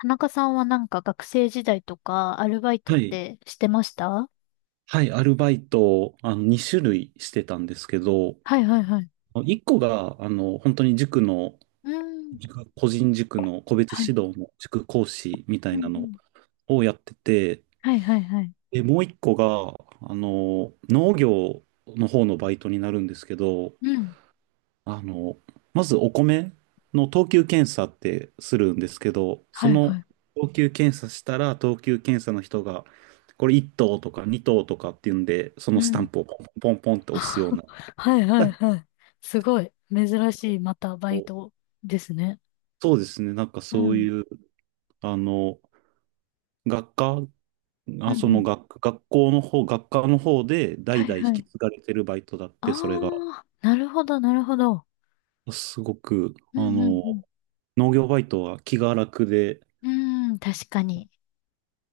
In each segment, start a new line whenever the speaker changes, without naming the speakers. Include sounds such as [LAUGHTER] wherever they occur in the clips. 田中さんはなんか学生時代とかアルバイトっ
はい。
てしてましたは
はい、アルバイトを、2種類してたんですけど、
いはいはい。
1個が、本当に塾の、
うん。
個人塾の個別
はい。
指導の塾講師みた
う
いな
んう
の
ん。
をやってて、
はいはいはい。
で、もう1個が、農業の方のバイトになるんですけど、
うん。
あの、まずお米の等級検査ってするんですけど、
は
そ
いは
の
い。
等級検査したら、等級検査の人が、これ1等とか2等とかっていうんで、そ
う
のスタン
ん。
プをポンポンポンって押すよう
[LAUGHS]
な。
はいはい
[LAUGHS]
はい。すごい。珍しい、またバイトですね。
そうですね、なんか
う
そう
ん。
いう、あの、学科、
うんうん。
学校の方、学科の方で
は
代
い
々引
は
き
い。
継がれてるバイトだっ
あ
て、それが、
あ、なるほど、なるほど。
すごく、
うんうん
農業バイトは気が楽で、
うん。うーん、確かに。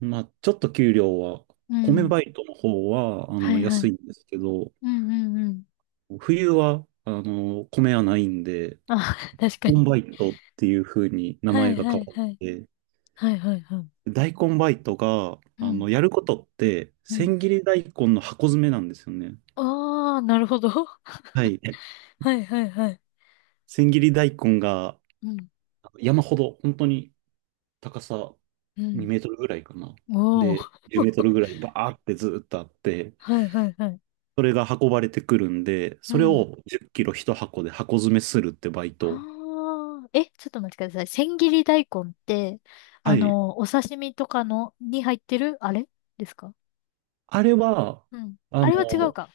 まあ、ちょっと給料は、
う
米
ん。
バイトの方は、
はいは
安
い。
いんですけど、
うんうんうん。
冬は、米はないんで、
あ、[LAUGHS] 確か
コン
に。
バイトっていう風に名
は
前
い
が
は
変
い
わっ
はい。
て、
はいはいはい。
大根バイトが、
うん。
やることって、
うん。
千切り大根の箱詰めなんですよね。
ああ、なるほど。[LAUGHS]
はい。
はいはいはい。
千切り大根が
うん。
山ほど、本当に高さ
う
2
ん。
メートルぐらいかな。
おお。
で、10メート
[LAUGHS]
ルぐらいバーってずっとあって、
はいはいはい。
それが運ばれてくるんで、
う
それ
ん。
を10キロ1箱で箱詰めするってバイト。
はあ。え、ちょっと待ってください。千切り大根って、
はい。
お刺身とかの、に入ってる、あれですか？
あれは、
うん。あ
あの、
れは違うか。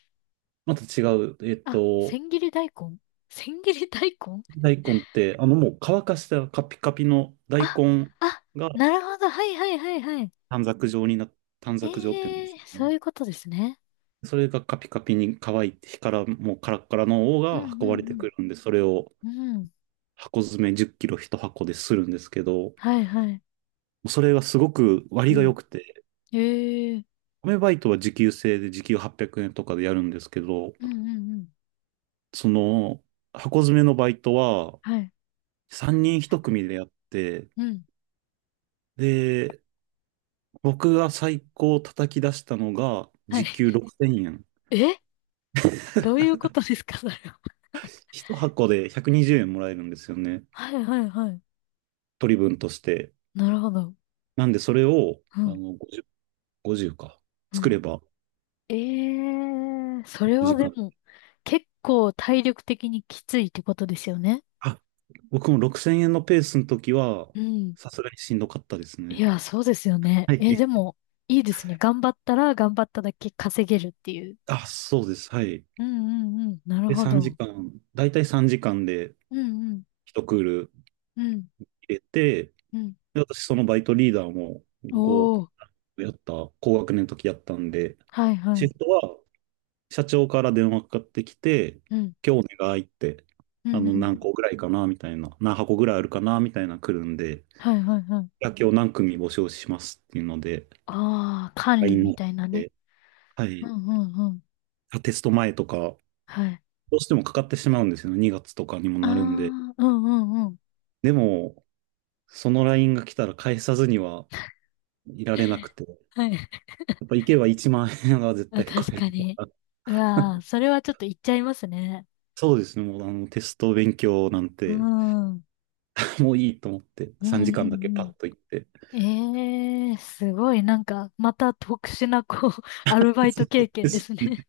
また違う。えっ
あ、
と、
千切り大根千切り大根
大根っ
[LAUGHS]
て、もう乾かしたカピカピの
あ、
大根
あ、
が
なるほど。はいはいはいはい。
短冊状にな、短
え
冊状っていうんで
え
す
ー、
か
そ
ね。
ういうことですね。
それがカピカピに乾いて、火からもうカラッカラの方
うん
が運
う
ばれて
ん
くるんで、それを
うん。うん。
箱詰め10キロ1箱でするんですけど、
はいはい。
それがすごく割
う
が良
ん。
くて、
ええー
アメバイトは時給制で時給800円とかでやるんですけど、
うんうんうん。
その箱詰めのバイトは
はい。
3人1組でやって、
うん。
で、僕が最高叩き出したのが
はい。
時給6000円。
[LAUGHS] えどういうことですか、それは。
1箱で120円もらえるんですよね。
[LAUGHS] はいはいはい。
取り分として。
なるほど。
なんでそれを、
うん。
50か。
う
作
ん。
れば
ええそれ
1
は
時
で
間。
も、結構体力的にきついってことですよね。
あ、僕も6000円のペースの時は、
うん。
さすがにしんどかったです
い
ね。
や、そうですよね。
は
え、で
い。
も、いいですね。頑張ったら頑張っただけ稼げるっていう。
あ、そうです。はい。
うんうんうん。なる
で、
ほ
3時
ど。
間、だいたい3時間で
うんうん。
一クール
うん
入れて、
うん。
で、私そのバイトリーダーも5
おー。
やった、高学年の時やったんで、
はいは
シ
い。
フトは社長から電話かかってきて、
うん。
今日お願いって、
うんうんうんうん。
何箱ぐらいあるかな、みたいな来るんで、い
はいはいはい。
や今日何組募集しますっていうので、
ああ、管理
LINE に
み
なっ
たいなね。
て、は
う
い、
んうんうん。
あテスト前とか、
はい。
どうしてもかかってしまうんですよね、2月とかにも
あ
なるんで。
あ、うんうんうん。
でも、その LINE が来たら返さずには、いられなくて。
はい。
やっぱ行けば1万円は絶
あ、
対超
確
え
か
る。
に。うわー、それはちょっと言っちゃいますね。
そうですね、もうあのテスト勉強なん
う
て、
ん。うん
[LAUGHS] もういいと思って、
う
3時間だけ
ん
パッと行って。
うん。ええー、すごい。なんか、また特殊な、こう、[LAUGHS] アルバイト
そ
経
う
験
で
で
す
すね。
ね、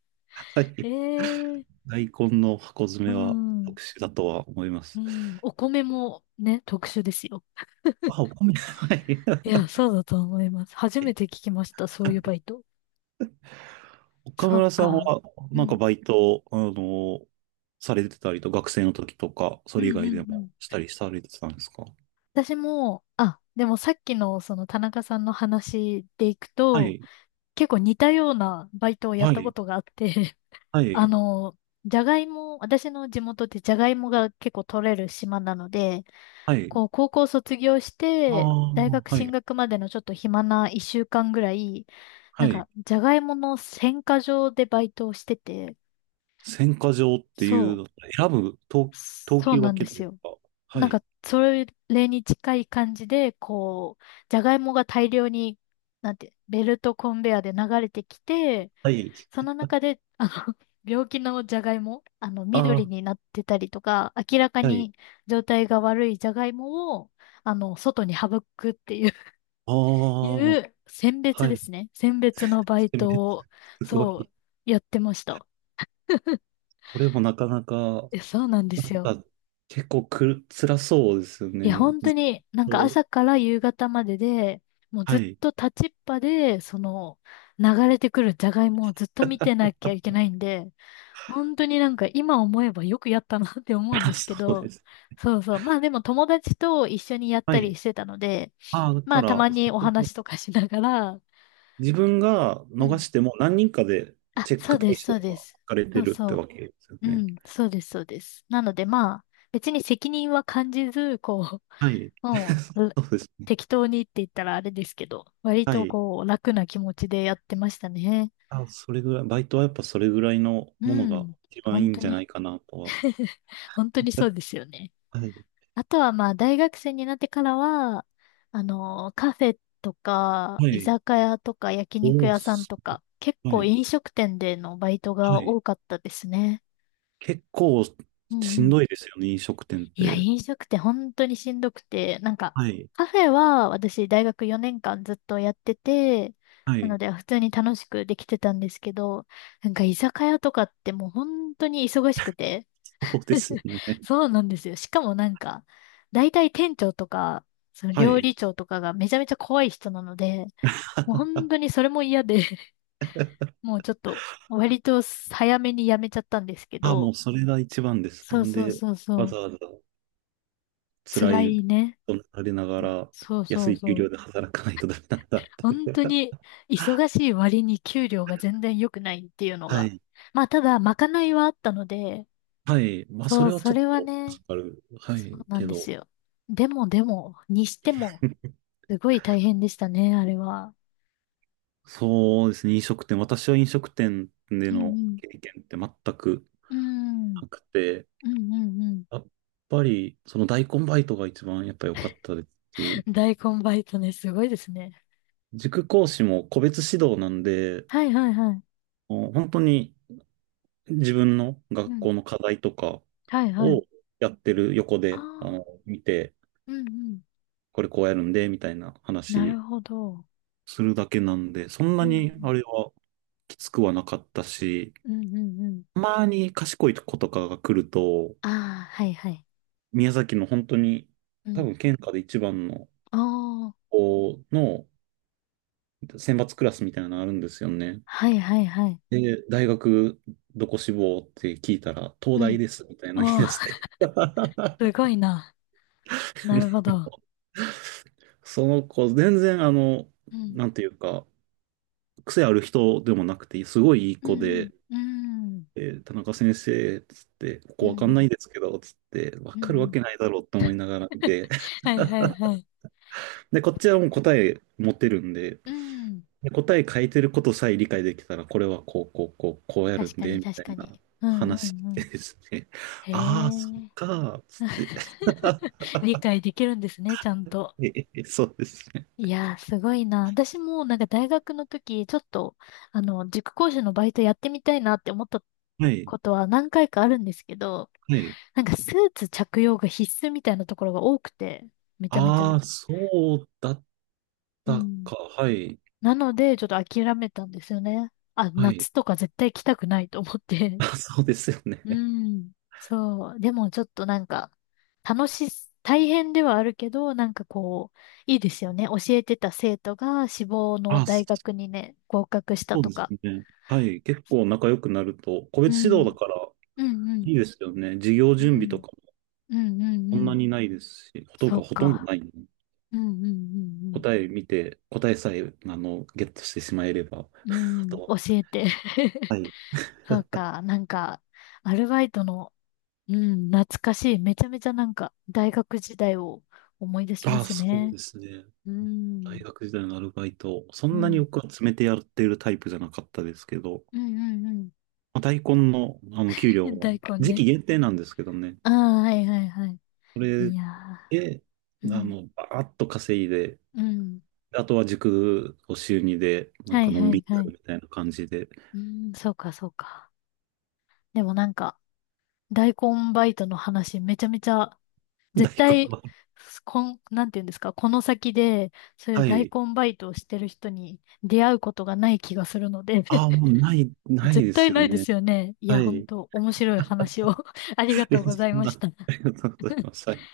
は
[LAUGHS] え
い。
えー、
大根の箱詰
う
めは
ん。
特殊だとは思いま
う
す。
ん。お米もね、特殊ですよ。
はい。
いや、そうだと思います。初めて聞きました。そういうバイト。
岡
そう
村さん
か。
は、
う
なんか
ん。
バイト、されてたりと、学生の時とか、そ
うん
れ以
うん
外で
うん。
もしたりされてたんですか？
私も、あ、でもさっきのその田中さんの話でいく
は
と、
い、
結構似たようなバイトをやっ
は
たこ
い、
とがあって、[LAUGHS]
は
あ
い、
の、じゃがいも、私の地元ってじゃがいもが結構取れる島なので、
はい。
こう高校卒業し
あ
て、大
あ、
学
は
進
い、
学までのちょっと暇な一週間ぐらい、な
は
ん
い。
か、じゃがいもの選果場でバイトをしてて、
選果場ってい
そ
う
う、
の、選ぶ等、等
そう
級
な
分
んで
けと
す
いう
よ。
か、は
なん
い。
か、それに近い感じで、こう、じゃがいもが大量に、なんて、ベルトコンベアで流れてきて、
はい。
その中で、[LAUGHS] 病気のじゃがいも、緑
あ
になってたりとか、明らか
あ、はい。
に状態が悪いじゃがいもを、外に省くっていう [LAUGHS]、
あ
い
あ、
う選
は
別で
い。
すね。選別のバイ
選
ト
別、
を、
すご
そ
い。
う、やってました。[LAUGHS]
それもなかなか、
え、そうなんで
なん
すよ。
か、結構くる、辛そうですよ
いや、
ね。
本当
ずっ
になんか
と。
朝から夕方までで、もうず
は
っ
い。
と立ちっぱで、その流れてくるじゃがいもをずっと見て
[LAUGHS]
なきゃいけないんで、本当になんか今思えばよくやったなって思うん
辛
ですけ
そうで
ど、
す。
そうそう。まあでも友達と一緒にやっ
は
たり
い。
してたので、
ああ、だ
ま
か
あた
ら、
ま
そ
にお
こで
話とかしながら、
自分が
う
逃
ん。
しても何人かで
あ、
チェッ
そ
ク
うで
対
す、
象
そうで
が
す。
置かれ
そ
て
う
るって
そ
わけですよ
う。う
ね。
ん、そうです、そうです。なのでまあ、別に責任は感じず、こ
はい。
う、も
[LAUGHS]
うん、ら
そうですね。
適当にって言ったらあれですけど、割
は
と
い。
こう、楽な気持ちでやってましたね。
あ、それぐらい、バイトはやっぱそれぐらいの
う
ものが
ん。
一番い
本
いん
当
じゃな
に、
いかなとは。
本当にそうですよね。
はい。
あとはまあ、大学生になってからは、カフェとか、
は
居
い。
酒屋とか、焼肉
おー、
屋さん
す
とか、結
は
構
い。
飲食店でのバイト
は
が
い。
多かったですね。
結構
うんう
しん
ん。
どいですよね、飲食店っ
いや、
て。
飲食って本当にしんどくて、なんか、
はい。
カフェは私大学4年間ずっとやってて、
は
なの
い。
で普通に楽しくできてたんですけど、なんか居酒屋とかってもう本当に忙しくて。
そうですよ
[LAUGHS]
ね。
そうなんですよ。しかもなんか、大体店長とか、その
は
料
い。
理長とかがめちゃめちゃ怖い人なので、もう本
[LAUGHS]
当にそれも嫌で、[LAUGHS] もうちょっと割と早めに辞めちゃったんですけ
あ、も
ど、
うそれが一番です。な
そう
ん
そう
で、
そうそ
わ
う、
ざわざ辛
辛
い
いね。
となりながら、
そうそ
安
う
い給
そう。
料で働かないとダメなんだっ
本
て。
当に忙しい割に給料が全然良くないっていうの
は
が。
い。
まあただ、まかないはあったので、
はい。まあ、そ
そう、
れはち
そ
ょっ
れは
と
ね、
助かる。は
そう
い。
なん
け
で
ど、
すよ。でもでも、にしても、すごい大変でしたね、あれは。
そうですね、飲食店。私は飲食店で
う
の
ん
経験って全く
うん。うん。
なくて、
うんうん
やっぱり、その大根バイトが一番やっぱ良かったですし、
うん。大根バイトね、すごいですね。
塾講師も個別指導なんで、
はいはいはい。
もう本当に自分の
う
学
ん。
校の課題とか
はいはい。
をやってる横
あ
で、
あ、
見て、
うんうん。
これこうやるんで、みたいな
なる
話
ほど。
するだけなんで、そん
う
な
んう
にあ
ん。
れはきつくはなかったし、
うんうんうん。
たまに賢い子とかが来ると、
ああ、はいはい。
宮崎の本当に、
う
多
ん。
分県下で一番の
ああ、
子の選抜クラスみたいなのがあるんですよね。
はいはいはい。
で、大学どこ志望って聞いたら、東
う
大
ん。
ですみたいな言い
おー、
出して、
[LAUGHS] すごいな。なるほ
[LAUGHS]
ど。
その子、全然あの、
うん、
なんていうか、癖ある人でもなくて、すごいいい
う
子
ん、
で、
うん、
えー田中先生、つって、こ
うん、
こ
う
わかんな
ん、
いですけど、つって、わ
うん、う
かるわ
ん。
けないだろうと思いながら見て、
[LAUGHS] はいはいはい。
で、こっちはもう答え持ってるんで、
うん。
で答え書いてることさえ理解できたら、これはこうやるん
確かに
で、み
確
たい
か
な
に。うんう
話
んうん。
ですね。[LAUGHS]
へ
ああ、そっ
え。
か、つって。[LAUGHS]
[LAUGHS] 理解できるんですね、ちゃんと。
ええそうですね。
いやー、すごいな。私もなんか大学の時、ちょっと、塾講師のバイトやってみたいなって思った
はい、
ことは何回かあるんですけど、
はい。
なんかスーツ着用が必須みたいなところが多くて、めちゃめちゃ。
ああ、そうだっ
う
た
ん。
か。はい、
なので、ちょっと諦めたんですよね。あ、
はい。
夏とか絶対来たくないと思って。
あ、そうですよね。
うん。そう。でもちょっとなんか、楽しい、大変ではあるけど、なんかこう、いいですよね。教えてた生徒が志望の
あ、そ
大学にね、合格した
う
と
です
か。
ね。はい。結構仲良くなると、個
う
別指導
ん。
だから
うんうん。
いいですよね。授業
う
準備と
ん。
かも
うんうん
そん
う
な
ん。
にないですし、
そう
ほとんど
か。
ない、
うんうん
答え見て、答えさえ、ゲットしてしまえれば。
うんうん。うん。
と、
教えて。
は
[LAUGHS]
い。
そうか。なんか、アルバイトのうん、懐かしい。めちゃめちゃなんか、大学時代を思い出しま
ああ、
す
そう
ね。
ですね。
う
大
ん、
学時代のアルバイト、そん
う
なに
ん、
僕は詰めてやってるタイプじゃなかったですけど、
うん、うん、うん。
まあ、大根の、あの給料
[LAUGHS]
は
大根
時
ね。
期限定なんですけどね、
ああ、はいはいはい。
そ
い
れ
や
で、
ー、うん、
バーッと稼いで、
うん。
あとは塾を週にで、なん
はい
かの
は
んび
い
り
は
やる
い。
みたいな感じで、
うん、そうかそうか。でもなんか、大根バイトの話、めちゃめちゃ、
大
絶
根
対、
は、
こん、なんていうんですか、この先で、そういう
は
大
い。
根バイトをしてる人に出会うことがない気がするので。
ああ、もうない、ない
絶
で
対
すよ
ないで
ね。
すよね。いや、
は
本
い。
当面白い話を [LAUGHS] ありが
え、
とうござい
そん
ま
な、
した。
ありがとうございます。はい